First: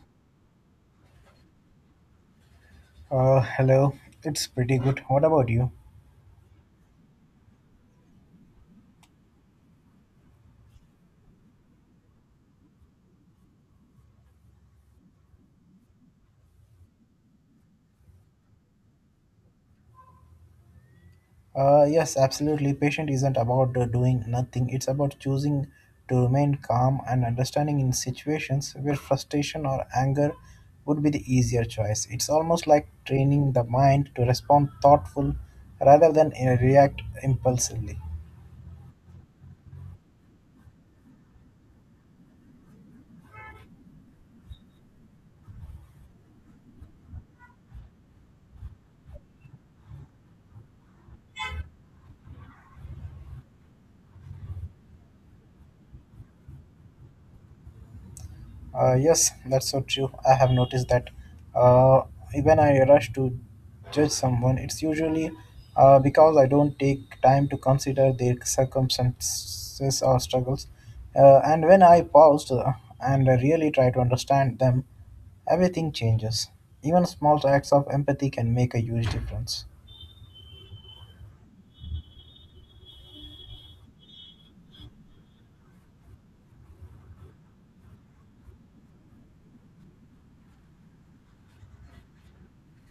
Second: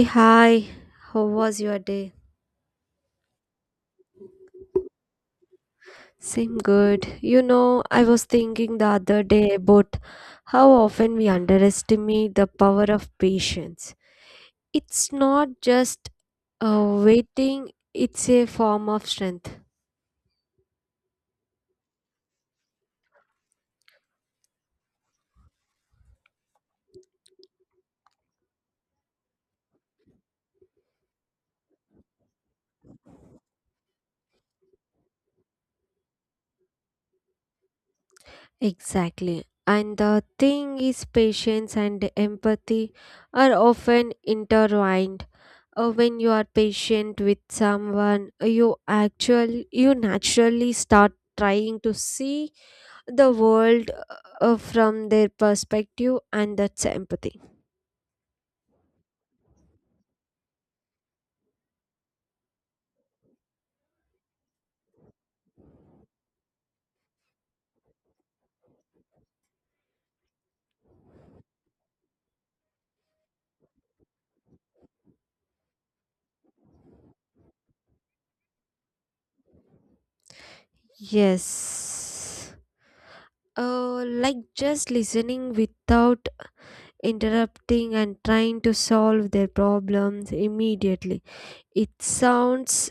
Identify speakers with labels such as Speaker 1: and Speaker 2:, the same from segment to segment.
Speaker 1: Hey, hi, how was your day?
Speaker 2: Hello. It's pretty good. What about you?
Speaker 1: Same good. You know, I was thinking the other day about how often we underestimate the power of patience. It's not just waiting, it's a form of strength.
Speaker 2: Yes, absolutely. Patient isn't about doing nothing. It's about choosing to remain calm and understanding in situations where frustration or anger would be the easier choice. It's almost like training the mind to respond thoughtful rather than react impulsively.
Speaker 1: Exactly. And the thing is, patience and empathy are often intertwined. When you are patient with someone, you actually, you naturally start trying to see the world from their perspective, and that's empathy.
Speaker 2: Yes, that's so true. I have noticed that uh, when I rush to judge someone, it's usually because I don't take time to consider their circumstances or struggles. And when I pause and really try to understand them, everything changes. Even small acts of empathy can make a huge difference.
Speaker 1: Yes, like just listening without interrupting and trying to solve their problems immediately. It sounds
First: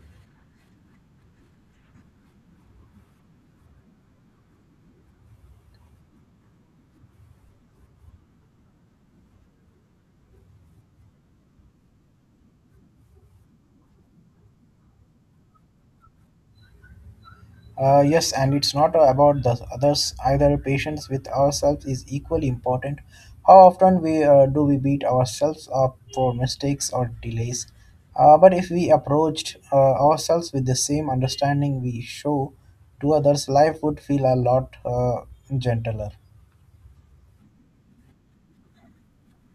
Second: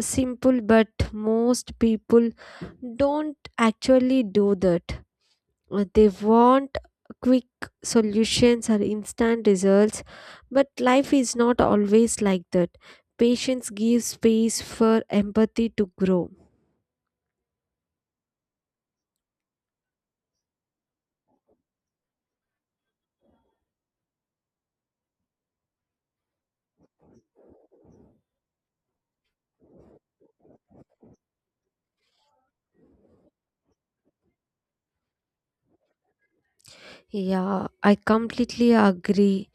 Speaker 1: simple, but most people don't actually do that. They want quick solutions or instant results, but life is not always like that. Patience gives space for empathy to grow.
Speaker 2: Yes, and it's not about the others either. Patience with ourselves is equally important. How often we do we beat ourselves up for mistakes or delays? But if we approached ourselves with the same understanding we show to others, life would feel a lot gentler.
Speaker 1: Yeah, I completely agree.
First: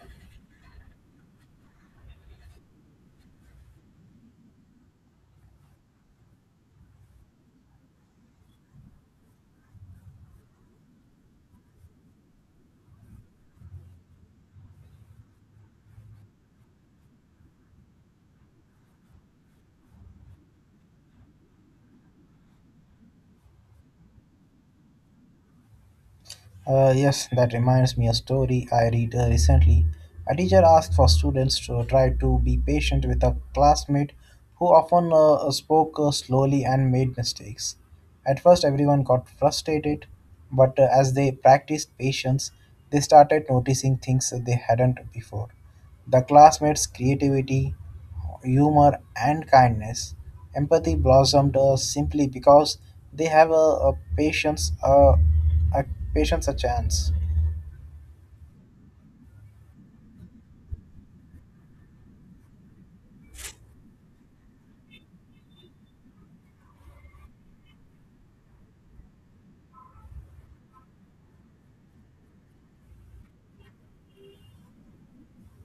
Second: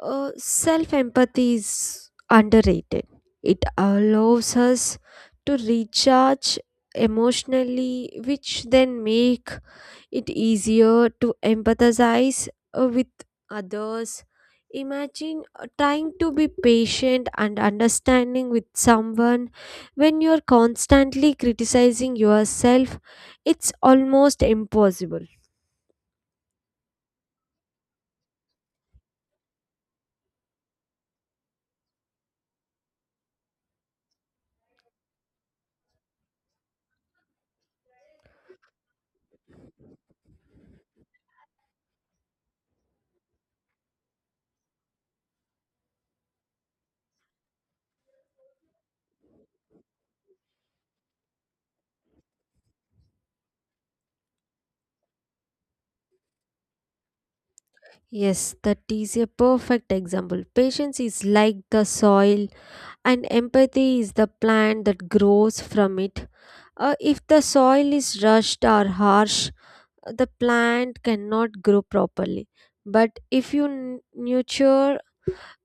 Speaker 1: Self empathy is underrated. It allows us to recharge emotionally, which then make it easier to empathize with others. Imagine trying to be patient and understanding with someone when you're constantly criticizing yourself. It's almost impossible.
Speaker 2: Yes, that reminds me a story I read recently. A teacher asked for students to try to be patient with a classmate who often spoke slowly and made mistakes. At first, everyone got frustrated, but as they practiced patience, they started noticing things that they hadn't before. The classmates' creativity, humor, and kindness. Empathy blossomed simply because they have a patience. A patience a chance.
Speaker 1: Yes, that is a perfect example. Patience is like the soil, and empathy is the plant that grows from it. If the soil is rushed or harsh, the plant cannot grow properly. But if you nurture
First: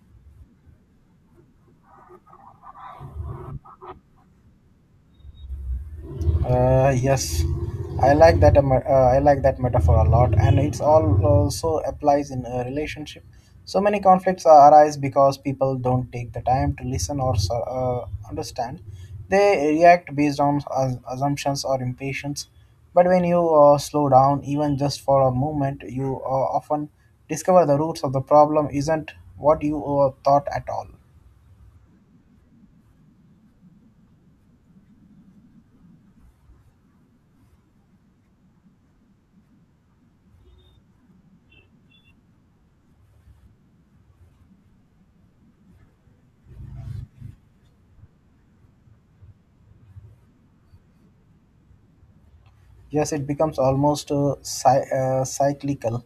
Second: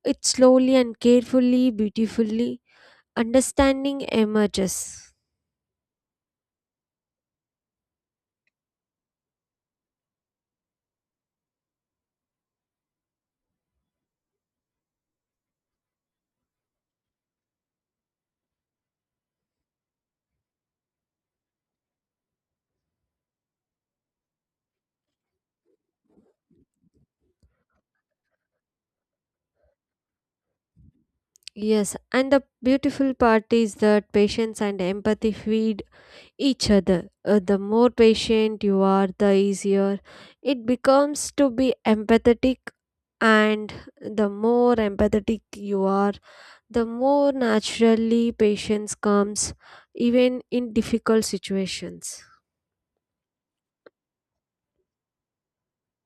Speaker 1: it slowly and carefully, beautifully, understanding emerges.
Speaker 2: Yes, I like that. I like that metaphor a lot, and it's all also applies in a relationship. So many conflicts arise because people don't take the time to listen or understand. They react based on assumptions or impatience. But when you slow down, even just for a moment, you often discover the roots of the problem isn't what you thought at all.
Speaker 1: Yes, and the beautiful part is that patience and empathy feed each other. The more patient you are, the easier it becomes to be empathetic, and the more empathetic you are, the more naturally patience comes, even in difficult situations.
Speaker 2: Yes, it becomes almost cyclical,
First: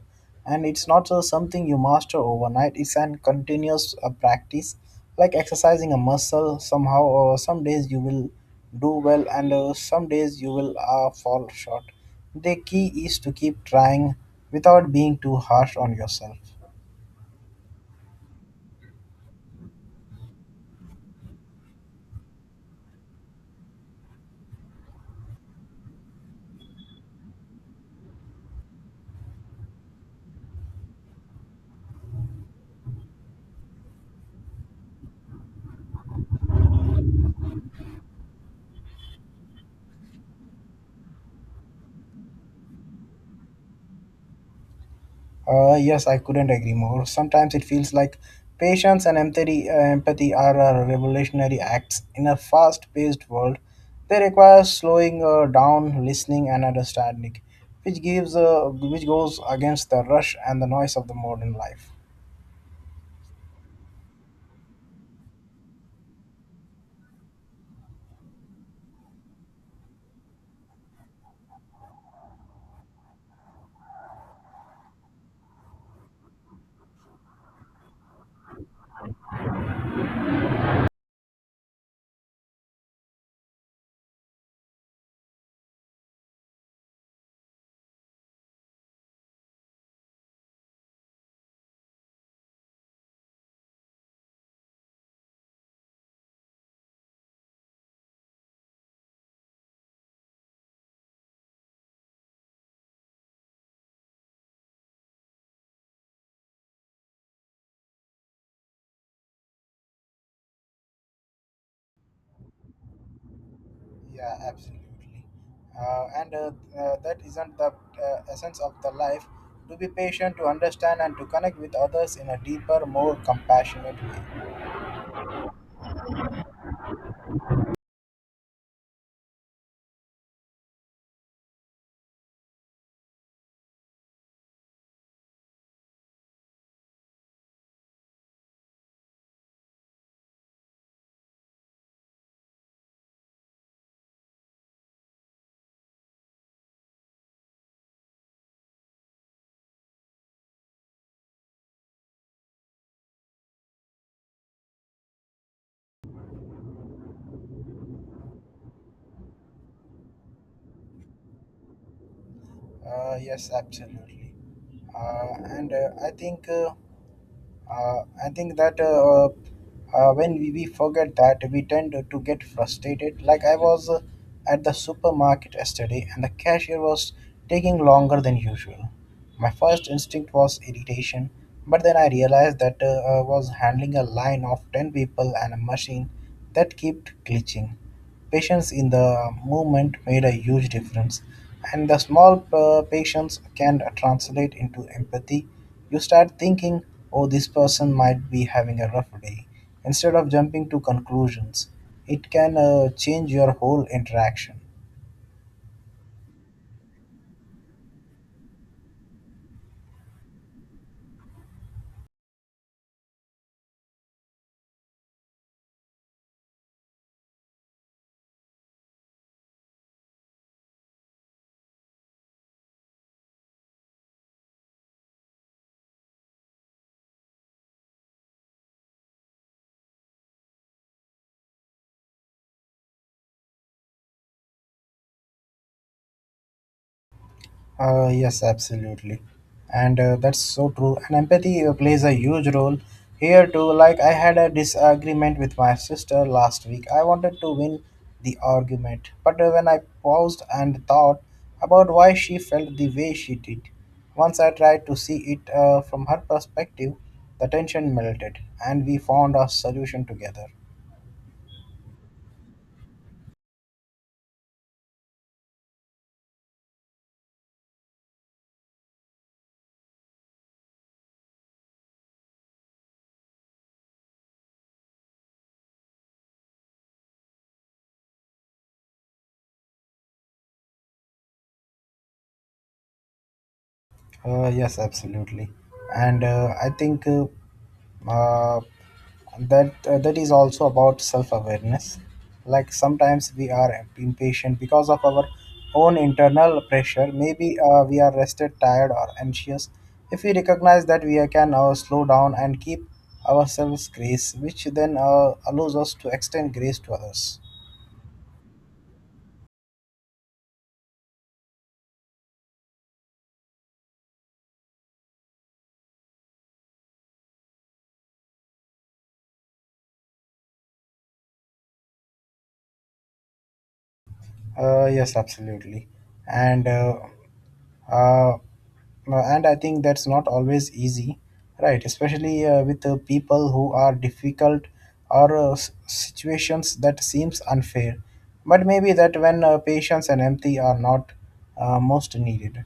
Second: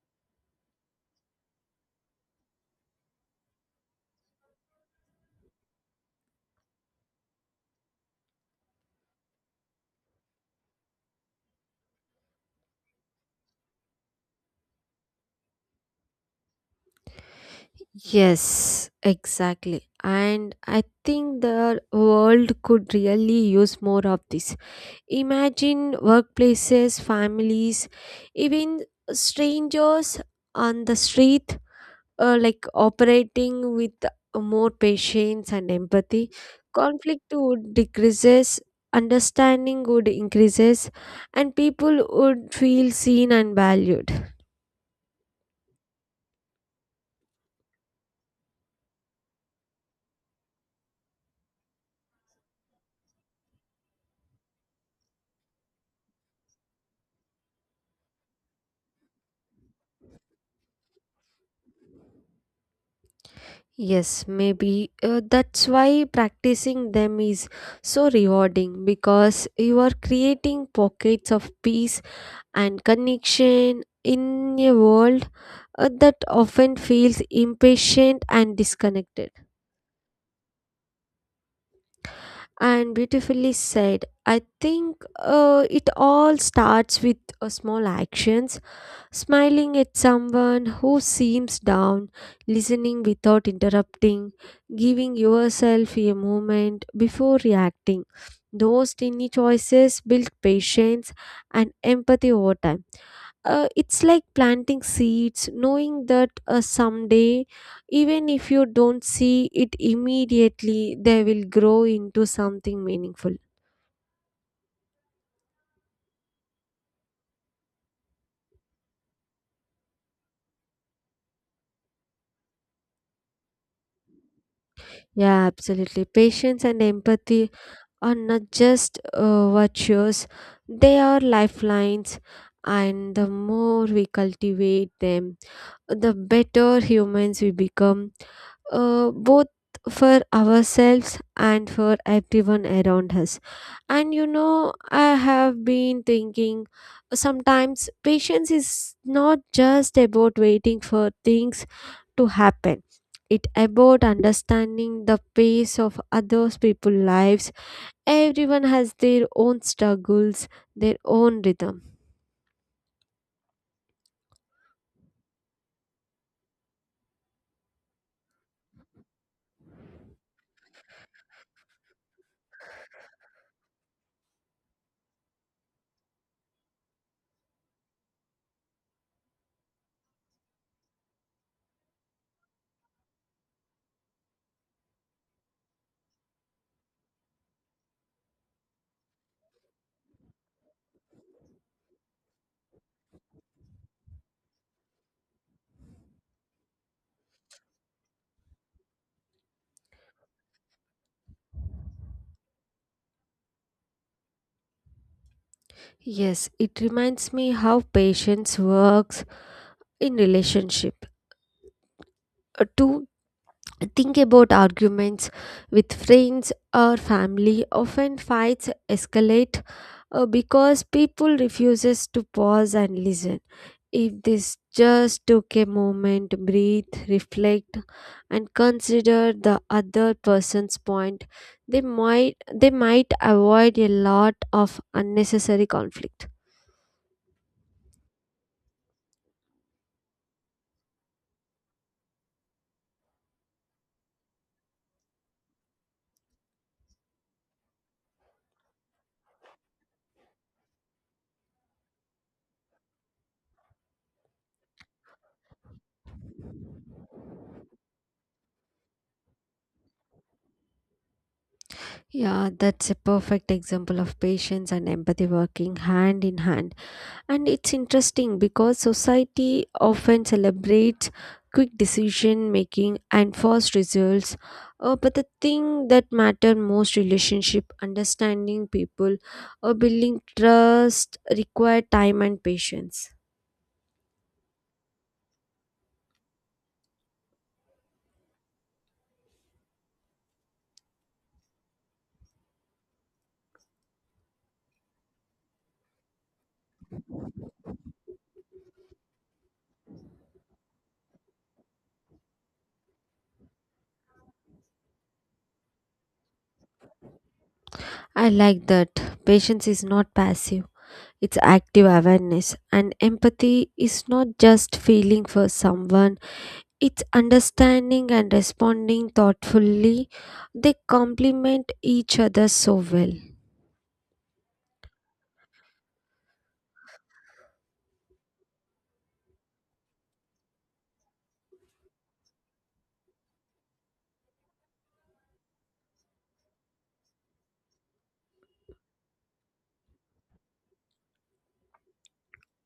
Speaker 2: and it's not something you master overnight. It's an continuous practice, like exercising a muscle. Somehow, or some days you will do well, and some days you will fall short. The key is to keep trying without being too harsh on yourself.
Speaker 1: Yes, exactly. And I think the world could really use more of this. Imagine workplaces, families, even strangers on the street like operating with more patience and empathy. Conflict would decreases, understanding would increases, and people would feel seen and valued.
Speaker 2: Yes, I couldn't agree more. Sometimes it feels like patience and empathy are revolutionary acts in a fast-paced world. They require slowing down, listening, and understanding, which goes against the rush and the noise of the modern life.
Speaker 1: Yes, maybe that's why practicing them is so rewarding, because you are creating pockets of peace and connection in a world that often feels impatient and disconnected. And beautifully said. I think it all starts with small actions. Smiling at someone who seems down, listening without interrupting, giving yourself a moment before reacting. Those tiny choices build patience and empathy over time. It's like planting seeds, knowing that someday, even if you don't see it immediately, they will grow into something meaningful.
Speaker 2: Yeah, absolutely. And that isn't the essence of the life to be patient, to understand, and to connect with others in a deeper, more compassionate way.
Speaker 1: Yeah, absolutely. Patience and empathy are not just virtues, they are lifelines, and the more we cultivate them, the better humans we become, both for ourselves and for everyone around us. And you know, I have been thinking, sometimes patience is not just about waiting for things to happen. It about understanding the pace of others people's lives. Everyone has their own struggles, their own rhythm.
Speaker 2: Yes, absolutely. And I think that when we forget that we tend to get frustrated. Like I was at the supermarket yesterday, and the cashier was taking longer than usual. My first instinct was irritation, but then I realized that I was handling a line of ten people and a machine that kept glitching. Patience in the movement made a huge difference, and the small patience can translate into empathy. You start thinking, oh, this person might be having a rough day, instead of jumping to conclusions. It can change your whole interaction.
Speaker 1: Yes, it reminds me how patience works in relationship. To think about arguments with friends or family, often fights escalate because people refuses to pause and listen. If this just took a moment, breathe, reflect, and consider the other person's point, they might avoid a lot of unnecessary conflict.
Speaker 2: Yes, absolutely. And that's so true. And empathy plays a huge role here too. Like, I had a disagreement with my sister last week. I wanted to win the argument. But when I paused and thought about why she felt the way she did, once I tried to see it from her perspective, the tension melted and we found a solution together.
Speaker 1: Yeah, that's a perfect example of patience and empathy working hand in hand. And it's interesting because society often celebrates quick decision making and fast results, but the thing that matter most, relationship, understanding people, or building trust, require time and patience.
Speaker 2: Yes, absolutely, and I think uh, that that is also about self-awareness. Like sometimes we are impatient because of our own internal pressure. Maybe we are rested, tired, or anxious. If we recognize that, we can slow down and keep ourselves grace, which then allows us to extend grace to others.
Speaker 1: I like that. Patience is not passive, it's active awareness. And empathy is not just feeling for someone, it's understanding and responding thoughtfully. They complement each other so well.
Speaker 2: Yes, absolutely. And uh, no, and I think that's not always easy, right? Especially with people who are difficult or situations that seems unfair. But maybe that when patience and empathy are not most needed.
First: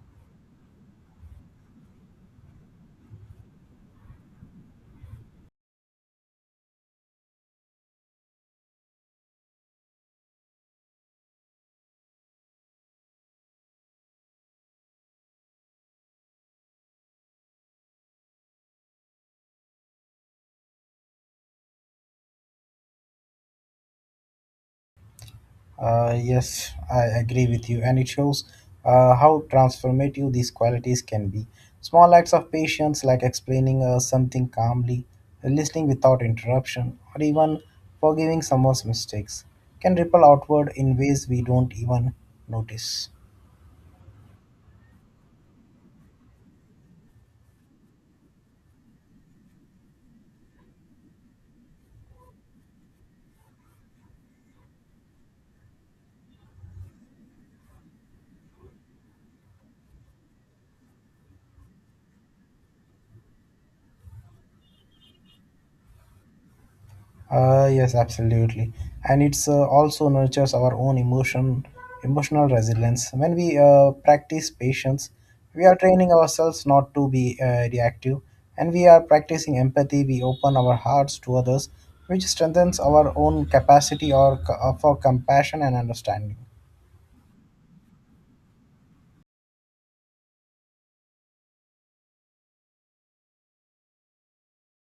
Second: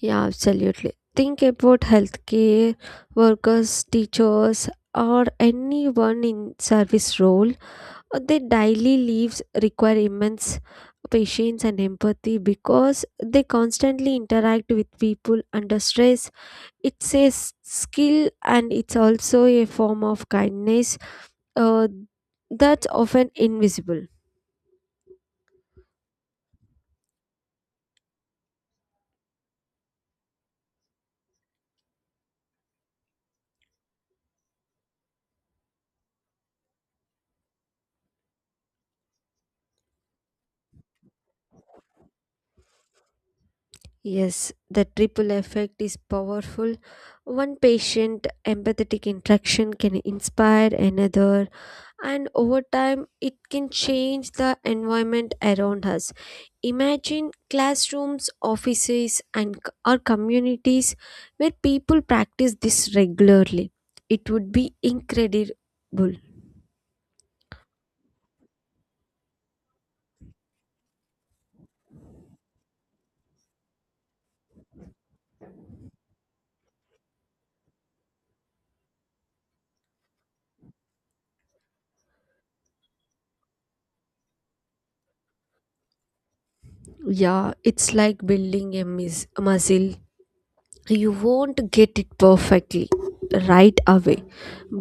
Speaker 1: Yeah, absolutely. Think about healthcare workers, teachers, or anyone in service role. Their daily lives require immense patience and empathy because they constantly interact with people under stress. It's a skill, and it's also a form of kindness uh, that's often invisible.
Speaker 2: Yes, I agree with you, and it shows how transformative these qualities can be. Small acts of patience, like explaining something calmly, listening without interruption, or even forgiving someone's mistakes, can ripple outward in ways we don't even notice.
Speaker 1: Yes, the triple effect is powerful. One patient empathetic interaction can inspire another, and over time, it can change the environment around us. Imagine classrooms, offices, and or communities where people practice this regularly. It would be incredible.
Speaker 2: Yes, absolutely, and it's also nurtures our own emotional resilience. When we practice patience, we are training ourselves not to be reactive, and we are practicing empathy. We open our hearts to others, which strengthens our own capacity or for compassion and understanding.
Speaker 1: Yeah, it's like building a, a muscle. You won't get it perfectly right away,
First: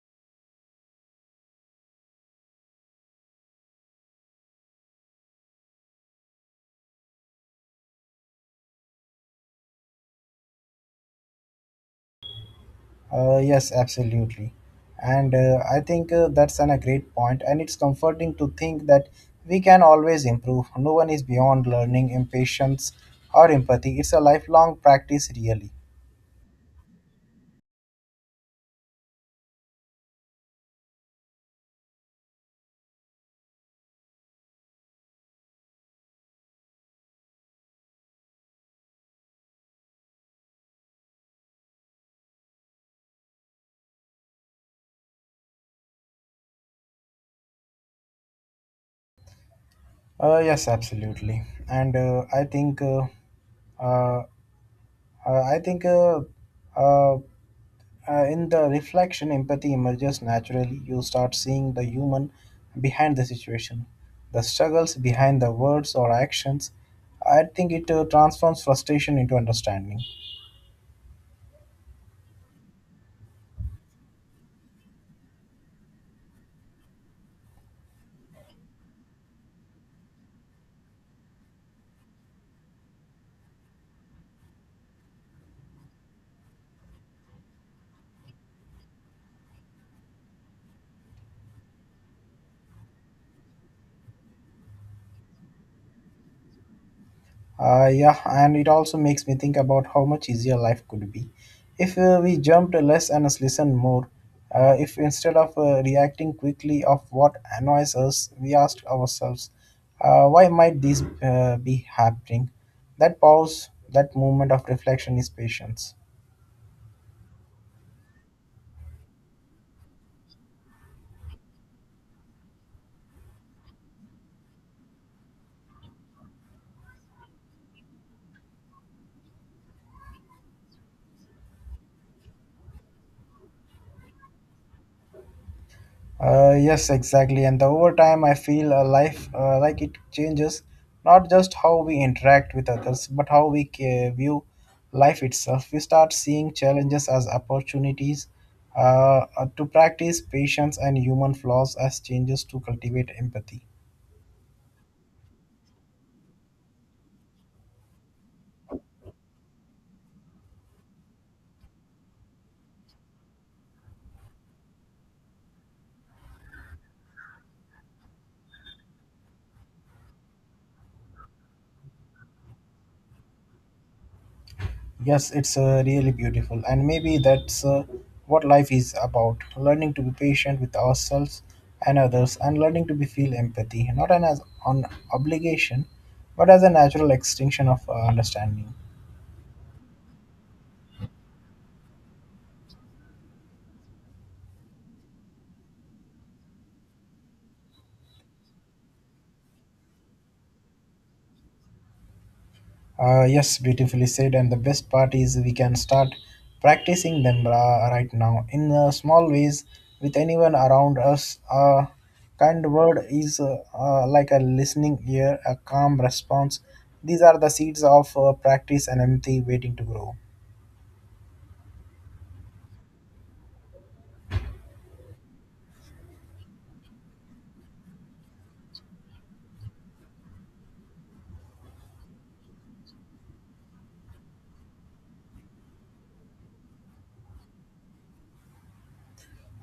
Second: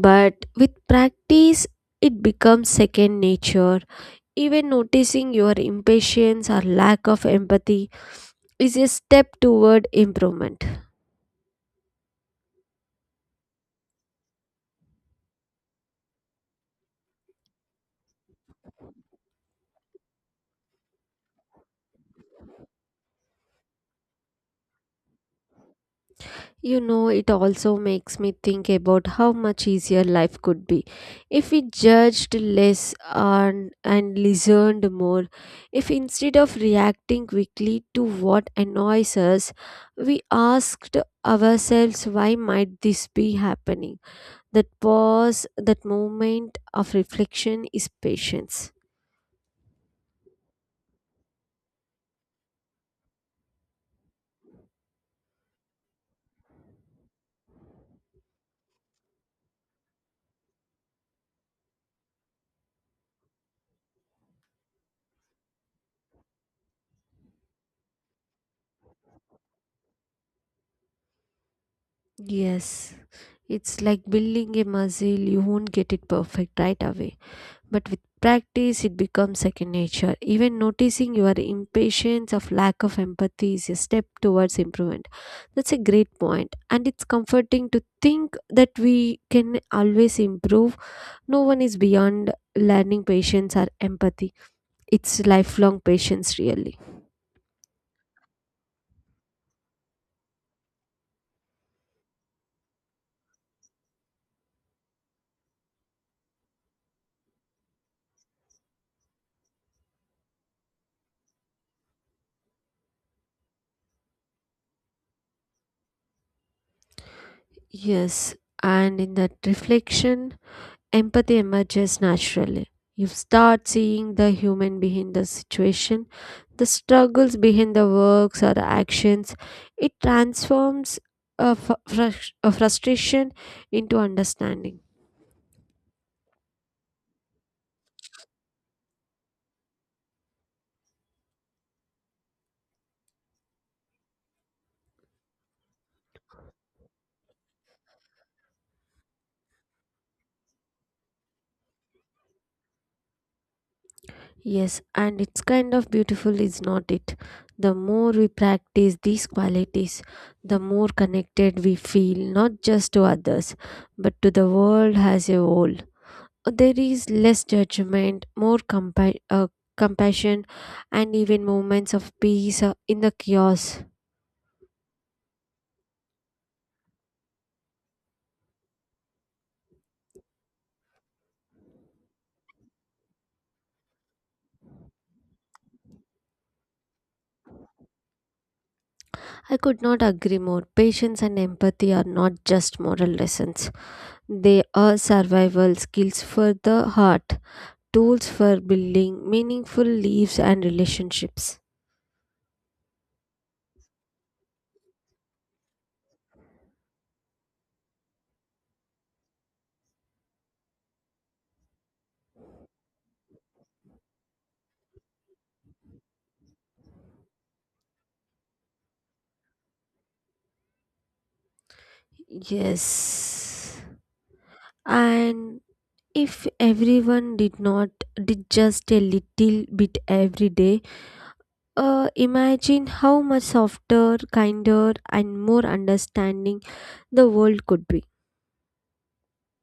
Speaker 1: but with practice it becomes second nature. Even noticing your impatience or lack of empathy is a step toward improvement.
Speaker 2: Yes, absolutely. And I think that's a great point, and it's comforting to think that we can always improve. No one is beyond learning, impatience, or empathy. It's a lifelong practice, really.
Speaker 1: You know, it also makes me think about how much easier life could be if we judged less and listened more. If instead of reacting quickly to what annoys us, we asked ourselves, why might this be happening. That pause, that moment of reflection is patience.
Speaker 2: Yes, absolutely. And uh, I think, uh, in the reflection, empathy emerges naturally. You start seeing the human behind the situation, the struggles behind the words or actions. I think it transforms frustration into understanding.
Speaker 1: Yes, it's like building a muscle, you won't get it perfect right away. But with practice, it becomes second nature. Even noticing your impatience of lack of empathy is a step towards improvement. That's a great point. And it's comforting to think that we can always improve. No one is beyond learning patience or empathy. It's lifelong patience, really.
Speaker 2: Yeah, and it also makes me think about how much easier life could be if we jumped less and listened more. If instead of reacting quickly of what annoys us, we asked ourselves, why might these be happening? That pause, that moment of reflection is patience.
Speaker 1: Yes, and in that reflection, empathy emerges naturally. You start seeing the human behind the situation, the struggles behind the works or the actions. It transforms a, a frustration into understanding.
Speaker 2: Yes, exactly. And the over time, I feel a life like it changes not just how we interact with others, but how we view life itself. We start seeing challenges as opportunities to practice patience and human flaws as changes to cultivate empathy.
Speaker 1: Yes, and it's kind of beautiful, is not it? The more we practice these qualities, the more connected we feel, not just to others, but to the world as a whole. There is less judgment, more compassion, and even moments of peace in the chaos.
Speaker 2: Yes, it's really beautiful, and maybe that's what life is about learning to be patient with ourselves and others, and learning to be feel empathy not as an obligation but as a natural extension of understanding.
Speaker 1: I could not agree more. Patience and empathy are not just moral lessons, they are survival skills for the heart, tools for building meaningful lives and relationships.
Speaker 2: Yes, beautifully said. And the best part is we can start practicing them right now in small ways with anyone around us. A kind word is like a listening ear, a calm response. These are the seeds of practice and empathy waiting to grow.
Speaker 1: Yes. And if everyone did not did just a little bit every day, imagine how much softer, kinder, and more understanding the world could be.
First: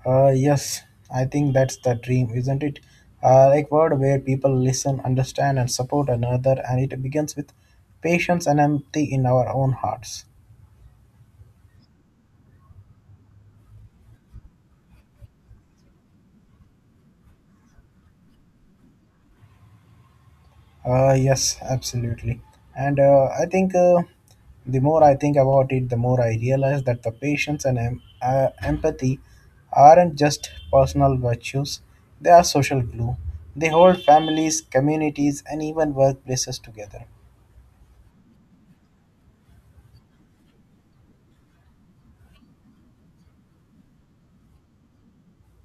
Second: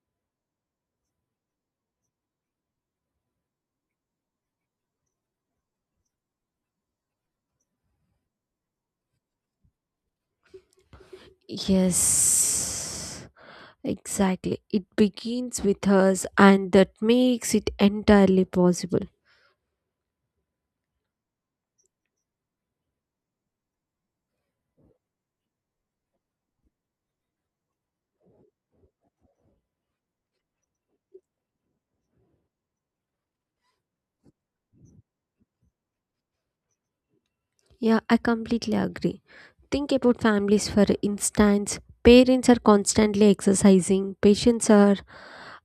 Speaker 2: Yes, I think that's the dream, isn't it? Like word where people listen, understand, and support another, and it begins with patience and empathy in our own hearts.
Speaker 1: Yes, exactly. It begins with us, and that makes it entirely possible.
Speaker 2: Yes, absolutely. And I think the more I think about it, the more I realize that the patience and empathy aren't just personal virtues, they are social glue. They hold families, communities, and even workplaces together.
Speaker 1: Yeah, I completely agree. Think about families, for instance. Parents are constantly exercising, patients are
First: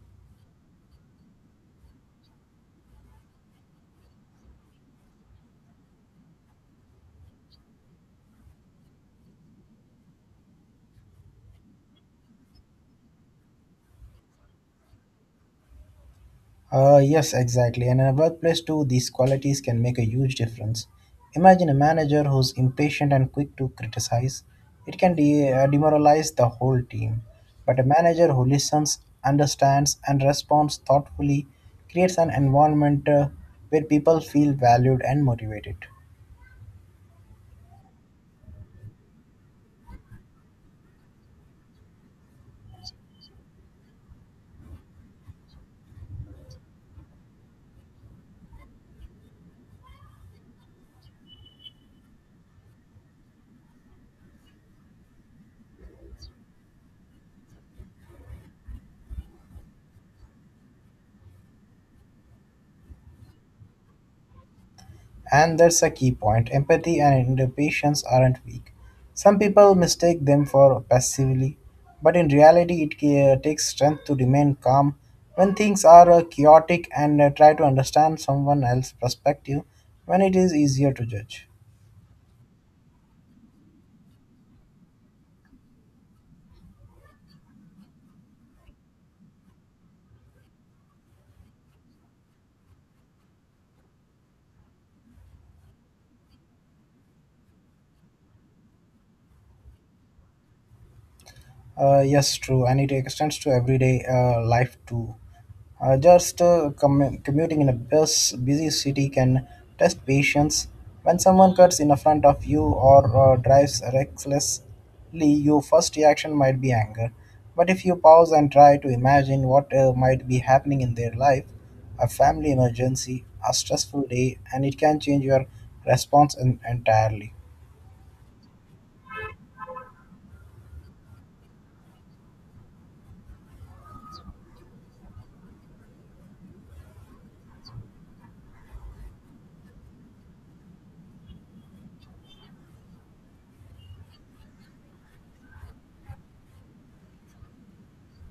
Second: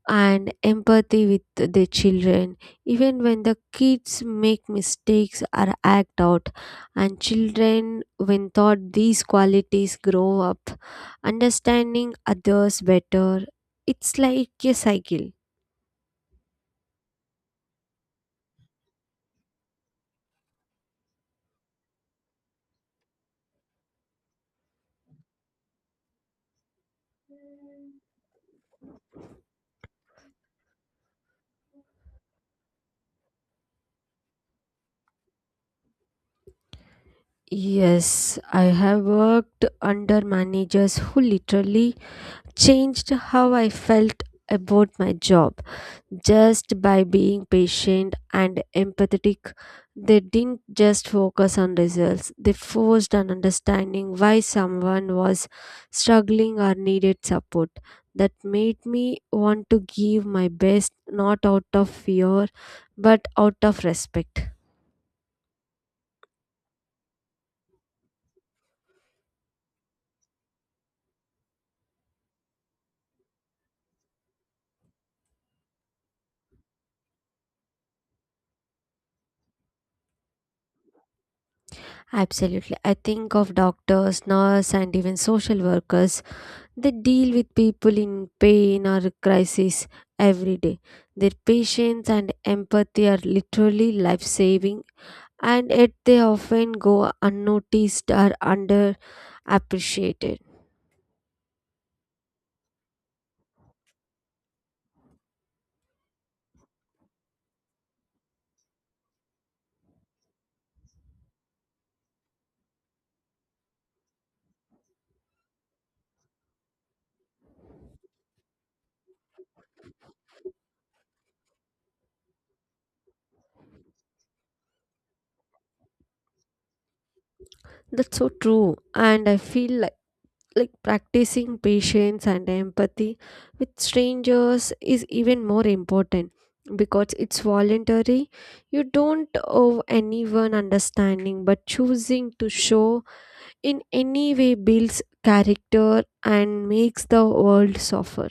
Speaker 1: and empathy with the children, even when the kids make mistakes or act out. And children, when taught these qualities, grow up understanding others better. It's like a cycle.
Speaker 2: Yes, exactly. And in a workplace too, these qualities can make a huge difference. Imagine a manager who's impatient and quick to criticize. It can demoralize the whole team. But a manager who listens, understands, and responds thoughtfully creates an environment where people feel valued and motivated.
Speaker 1: Yes, I have worked under managers who literally changed how I felt about my job. Just by being patient and empathetic, they didn't just focus on results, they forced an understanding why someone was struggling or needed support. That made me want to give my best, not out of fear, but out of respect.
Speaker 2: And that's a key point. Empathy and patience aren't weak. Some people mistake them for passively, but in reality, it takes strength to remain calm when things are chaotic and try to understand someone else's perspective when it is easier to judge.
Speaker 1: Absolutely. I think of doctors, nurses, and even social workers. They deal with people in pain or crisis every day. Their patience and empathy are literally life saving, and yet they often go unnoticed or underappreciated.
Speaker 2: Yes, true, and it extends to everyday life too. Just commuting in a busy city can test patience. When someone cuts in front of you or drives recklessly, your first reaction might be anger. But if you pause and try to imagine what might be happening in their life, a family emergency, a stressful day, and it can change your response entirely.
Speaker 1: That's so true, and I feel like practicing patience and empathy with strangers is even more important, because it's voluntary. You don't owe anyone understanding, but choosing to show in any way builds character and makes the world softer.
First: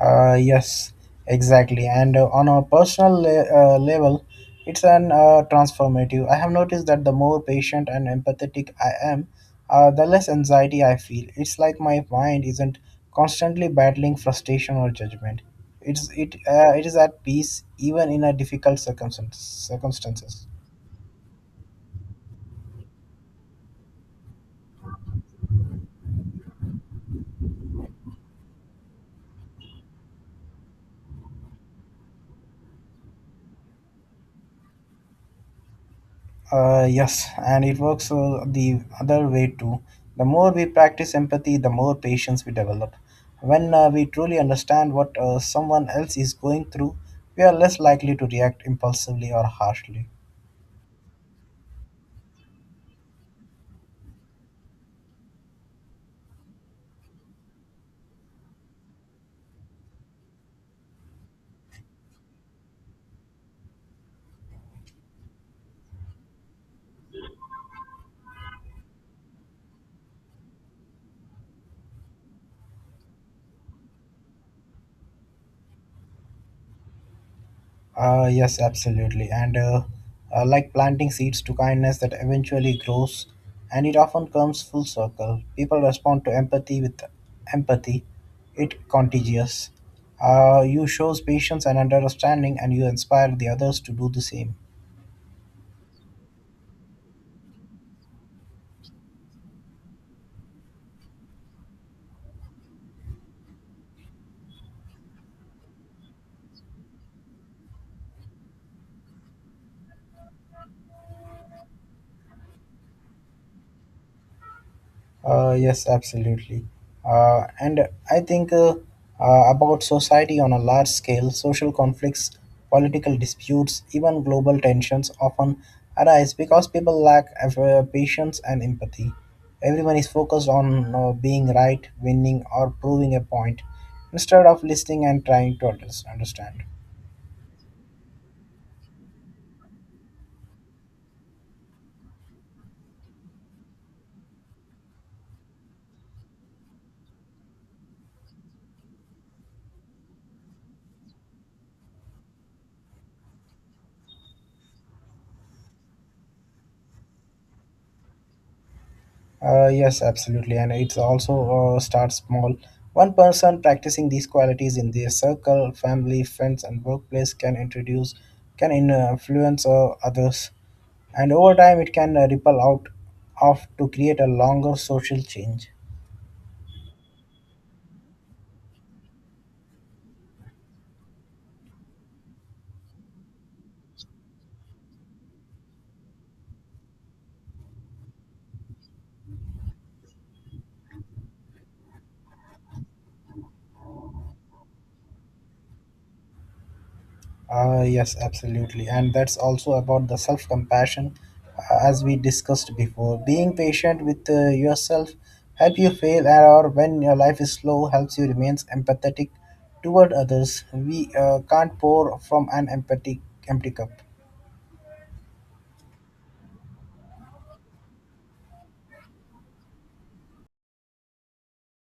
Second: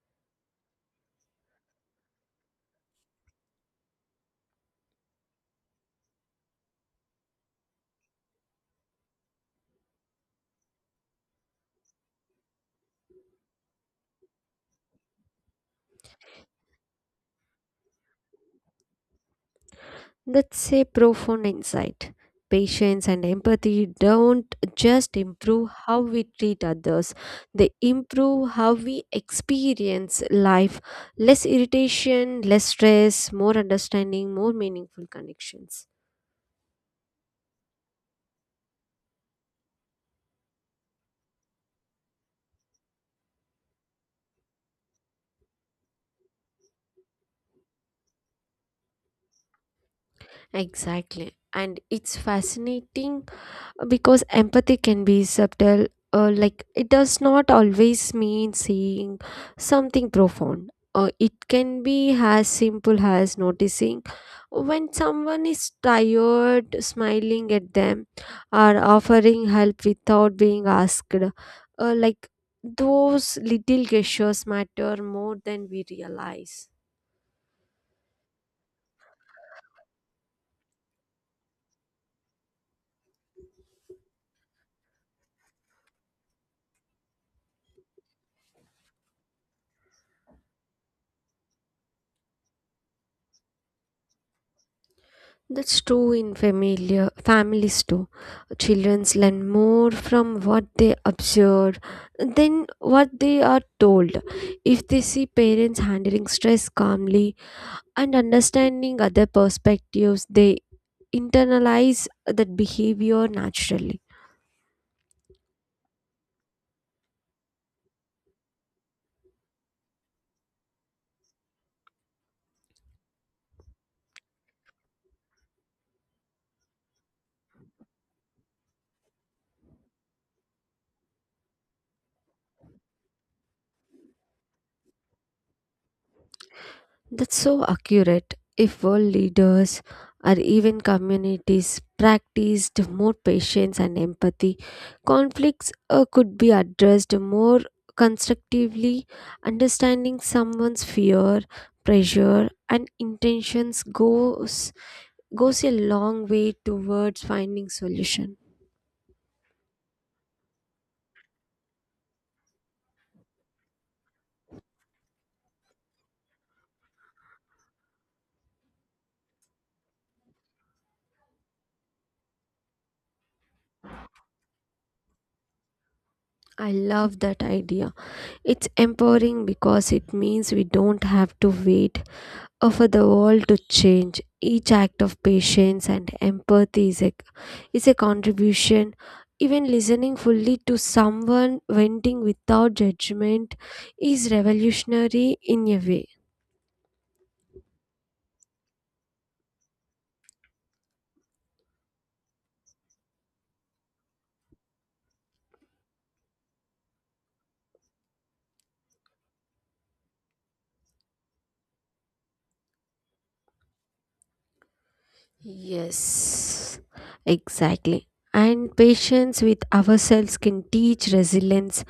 Speaker 2: Yes, exactly. And on a personal level, it's an transformative. I have noticed that the more patient and empathetic I am, the less anxiety I feel. It's like my mind isn't constantly battling frustration or judgment. It is at peace even in a difficult circumstances.
Speaker 1: That's a profound insight. Patience and empathy don't just improve how we treat others, they improve how we experience life. Less irritation, less stress, more understanding, more meaningful connections.
Speaker 2: Yes, and it works the other way too. The more we practice empathy, the more patience we develop. When we truly understand what someone else is going through, we are less likely to react impulsively or harshly.
Speaker 1: Exactly. And it's fascinating because empathy can be subtle, like it does not always mean saying something profound. It can be as simple as noticing when someone is tired, smiling at them, or offering help without being asked. Like those little gestures matter more than we realize.
Speaker 2: Yes, absolutely. And like planting seeds to kindness that eventually grows, and it often comes full circle. People respond to empathy with empathy, it contagious. You shows patience and understanding, and you inspire the others to do the same.
Speaker 1: That's true in familiar families too. Children learn more from what they observe than what they are told. If they see parents handling stress calmly and understanding other perspectives, they internalize that behavior naturally.
Speaker 2: Yes, absolutely. And I think about society on a large scale, social conflicts, political disputes, even global tensions often arise because people lack patience and empathy. Everyone is focused on being right, winning, or proving a point instead of listening and trying to understand.
Speaker 1: That's so accurate. If world leaders or even communities practiced more patience and empathy, conflicts could be addressed more constructively. Understanding someone's fear, pressure, and intentions goes a long way towards finding solution.
Speaker 2: Yes, absolutely, and it's also start small. One person practicing these qualities in their circle, family, friends, and workplace can introduce, influence others, and over time it can ripple out off to create a longer social change.
Speaker 1: I love that idea. It's empowering because it means we don't have to wait offer the world to change. Each act of patience and empathy is a contribution. Even listening fully to someone venting without judgment is revolutionary in a way.
Speaker 2: Yes, absolutely. And that's also about the self compassion, as we discussed before. Being patient with yourself help you fail, and- or when your life is slow, helps you remains empathetic toward others. We can't pour from an empty cup.
Speaker 1: Yes, exactly. And patience with ourselves can teach resilience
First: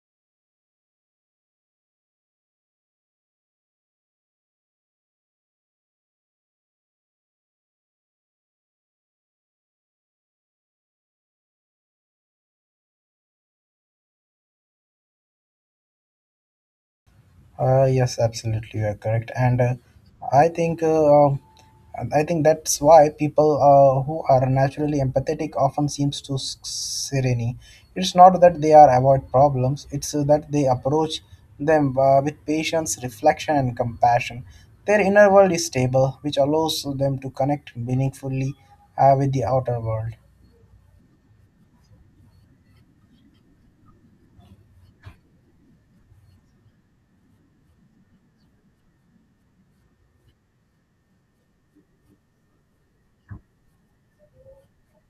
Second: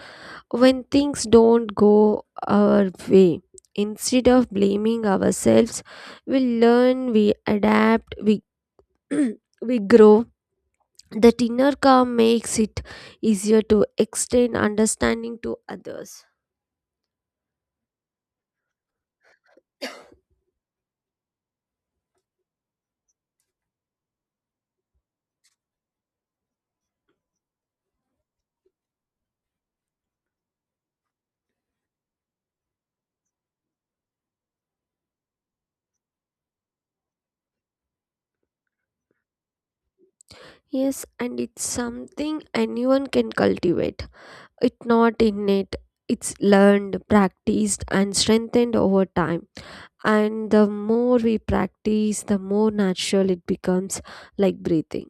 Speaker 1: when things don't go our way. Instead of blaming ourselves, we learn, we adapt, we we grow. The inner calm makes it easier to extend understanding to others.
Speaker 2: Yes, absolutely, you are correct, and I think uh, um, I think that's why people who are naturally empathetic often seems to s- serene. It's not that they are avoid problems; it's that they approach them with patience, reflection, and compassion. Their inner world is stable, which allows them to connect meaningfully with the outer world.
Speaker 1: Yes, and it's something anyone can cultivate. It's not innate, it's learned, practiced, and strengthened over time. And the more we practice, the more natural it becomes, like breathing.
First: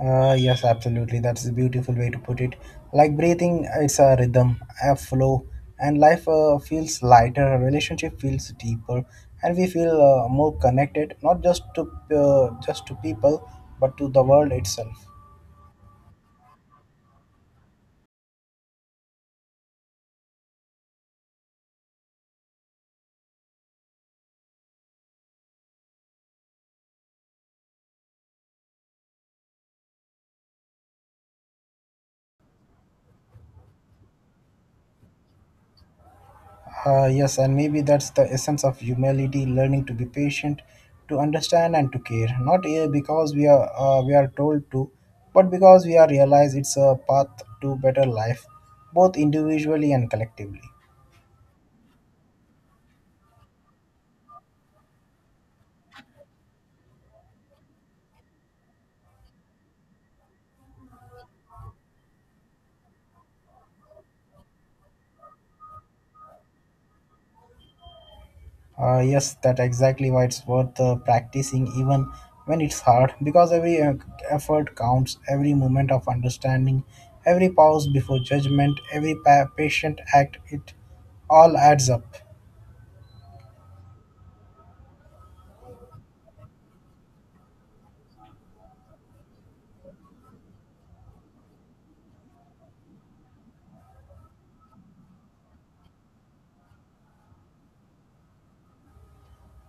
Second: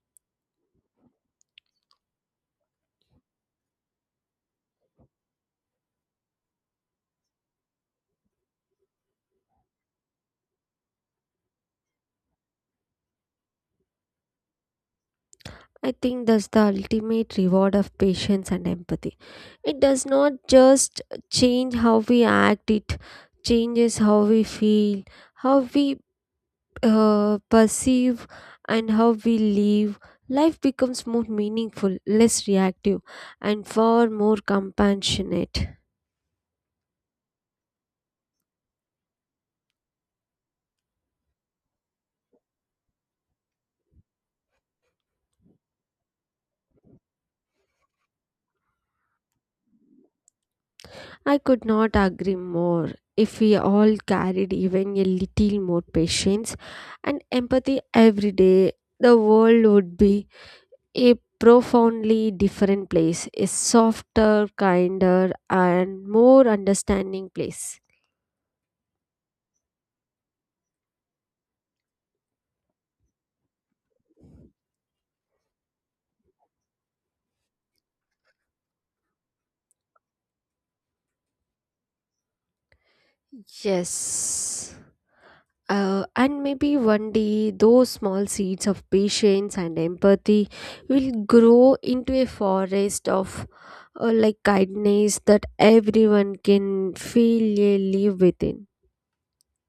Speaker 2: Yes, absolutely. That's a beautiful way to put it. Like breathing, it's a rhythm, a flow, and life feels lighter, a relationship feels deeper, and we feel more connected, not just to just to people, but to the world itself.
Speaker 1: I think that's the ultimate reward of patience and empathy. It does not just change how we act, it changes how we feel, how we perceive, and how we live. Life becomes more meaningful, less reactive, and far more compassionate.
Speaker 2: Yes, and maybe that's the essence of humility: learning to be patient, to understand, and to care. Not because we are told to, but because we are realize it's a path to better life, both individually and collectively.
Speaker 1: I could not agree more. If we all carried even a little more patience and empathy every day, the world would be a profoundly different place, a softer, kinder, and more understanding place.
Speaker 2: Yes, that exactly why it's worth practicing even when it's hard because every effort counts, every moment of understanding, every pause before judgment, every pa- patient act, it all adds up.
Speaker 1: Yes. And maybe one day those small seeds of patience and empathy will grow into a forest of like kindness that everyone can feel a live within.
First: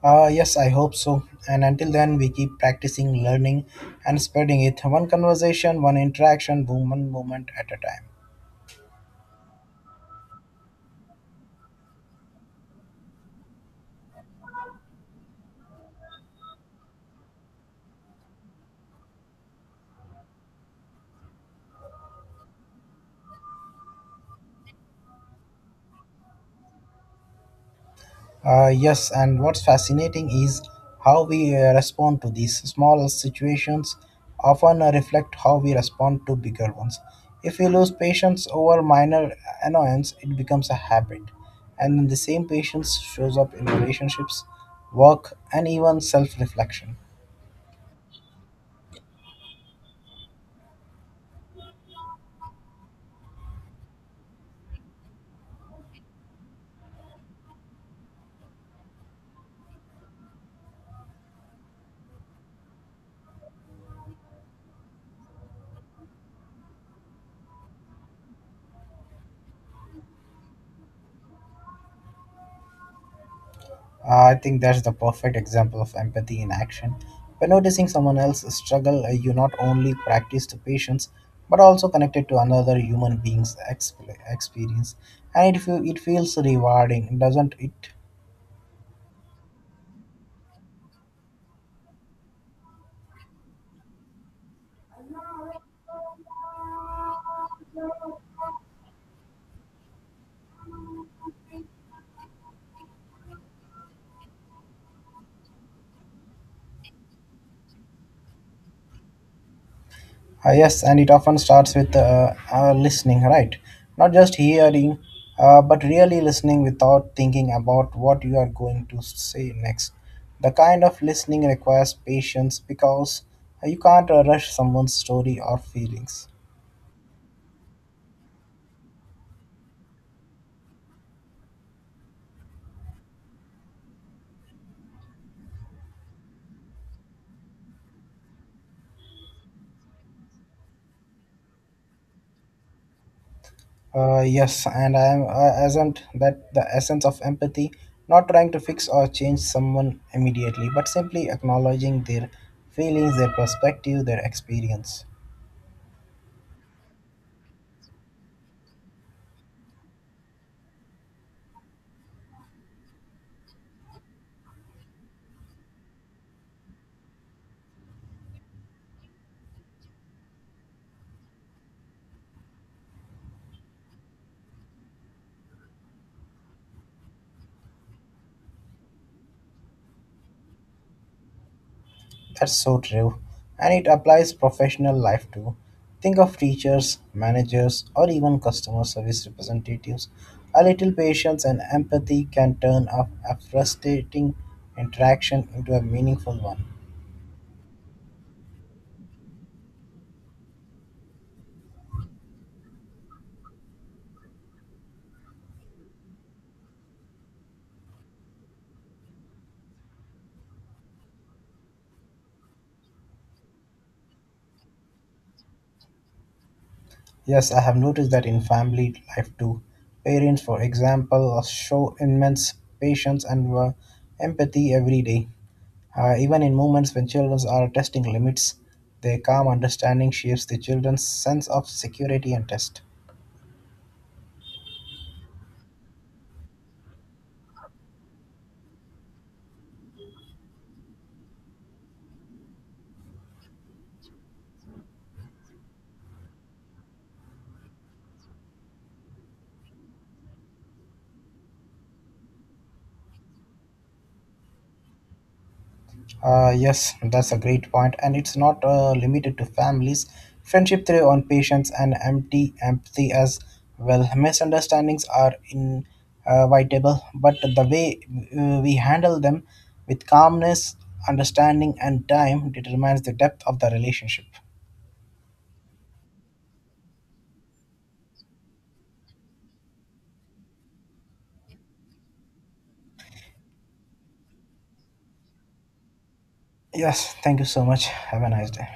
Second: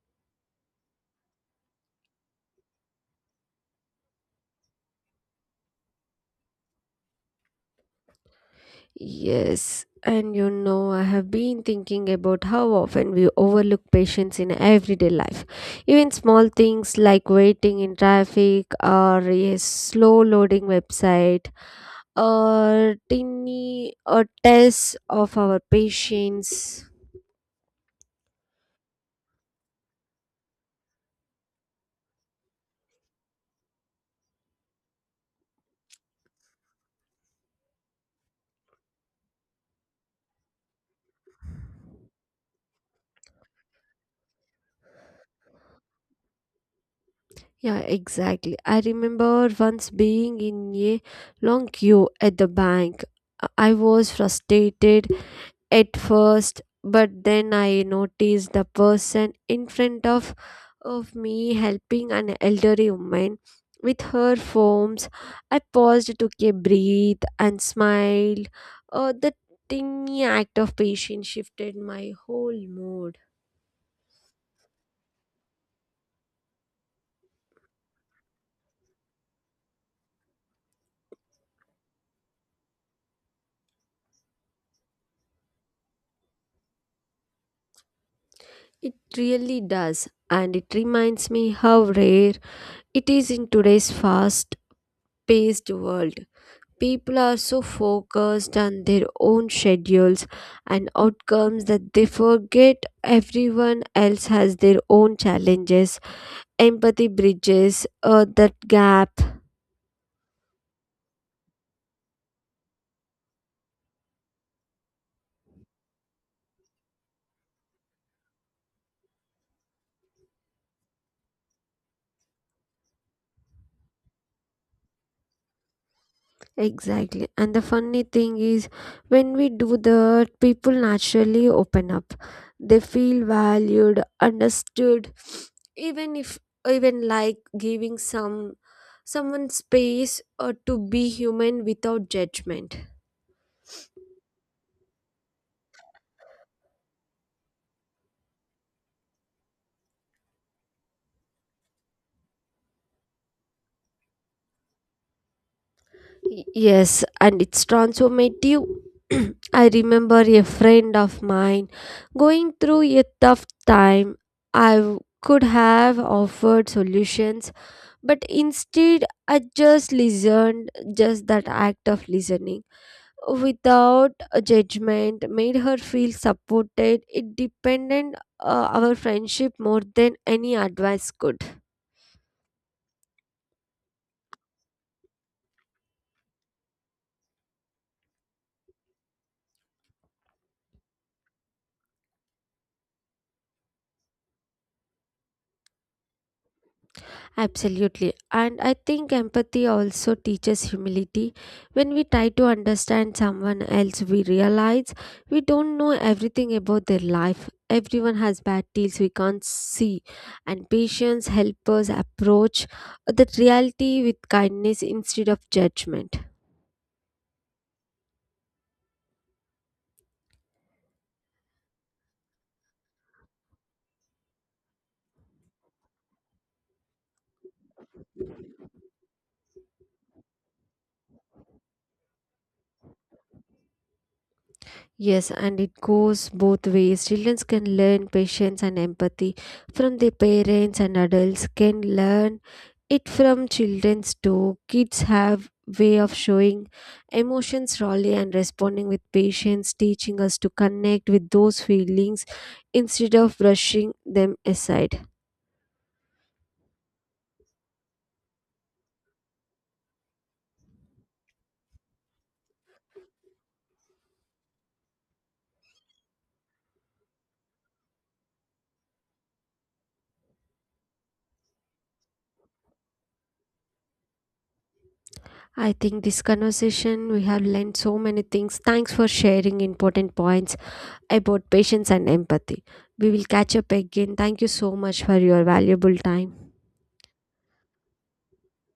Speaker 2: Yes, I hope so. And until then, we keep practicing, learning, and spreading it one conversation, one interaction, one moment at a time.
Speaker 1: Yes, and you know, I have been thinking about how often we overlook patience in everyday life. Even small things like waiting in traffic, or a slow loading website, or tiny a test of our patience.
Speaker 2: Yes, and what's fascinating is how we respond to these small situations often reflect how we respond to bigger ones. If we lose patience over minor annoyance, it becomes a habit, and the same patience shows up in relationships, work, and even self reflection.
Speaker 1: Yeah, exactly. I remember once being in a long queue at the bank. I was frustrated at first, but then I noticed the person in front of me helping an elderly woman with her forms. I paused to breathe and smiled. The tiny act of patience shifted my whole mood.
Speaker 2: I think that's the perfect example of empathy in action. By noticing someone else's struggle, you not only practice the patience, but also connected to another human being's exp- experience. And it feels rewarding, doesn't it?
Speaker 1: It really does, and it reminds me how rare it is in today's fast paced world. People are so focused on their own schedules and outcomes that they forget everyone else has their own challenges. Empathy bridges that gap.
Speaker 2: Yes, and it often starts with listening, right? Not just hearing, but really listening without thinking about what you are going to say next. The kind of listening requires patience because you can't rush someone's story or feelings.
Speaker 1: Exactly, and the funny thing is, when we do that, people naturally open up. They feel valued, understood, even if, even like giving some someone space to be human without judgment.
Speaker 2: Yes, and I am isn't that the essence of empathy? Not trying to fix or change someone immediately, but simply acknowledging their feelings, their perspective, their experience.
Speaker 1: Yes, and it's transformative. I remember a friend of mine going through a tough time. I could have offered solutions, but instead I just listened. Just that act of listening without a judgment made her feel supported. It depended our friendship more than any advice could.
Speaker 2: That's so true. And it applies professional life too. Think of teachers, managers, or even customer service representatives. A little patience and empathy can turn a frustrating interaction into a meaningful one.
Speaker 1: Absolutely. And I think empathy also teaches humility. When we try to understand someone else, we realize we don't know everything about their life. Everyone has bad deals we can't see. And patience helps us approach the reality with kindness instead of judgment.
Speaker 2: Yes, I have noticed that in family life too. Parents, for example, show immense patience and empathy every day. Even in moments when children are testing limits, their calm understanding shapes the children's sense of security and test.
Speaker 1: Yes, and it goes both ways. Children can learn patience and empathy from their parents, and adults can learn it from children's too. Kids have way of showing emotions rawnly and responding with patience, teaching us to connect with those feelings instead of brushing them aside.
Speaker 2: Yes, that's a great point, and it's not limited to families. Friendship thrive on patience and empty empathy as well. Misunderstandings are inevitable, but the way we handle them with calmness, understanding, and time determines the depth of the relationship.
Speaker 1: I think this conversation we have learned so many things. Thanks for sharing important points about patience and empathy. We will catch up again. Thank you so much for your valuable time.
Speaker 2: Yes, thank you so much. Have a nice day.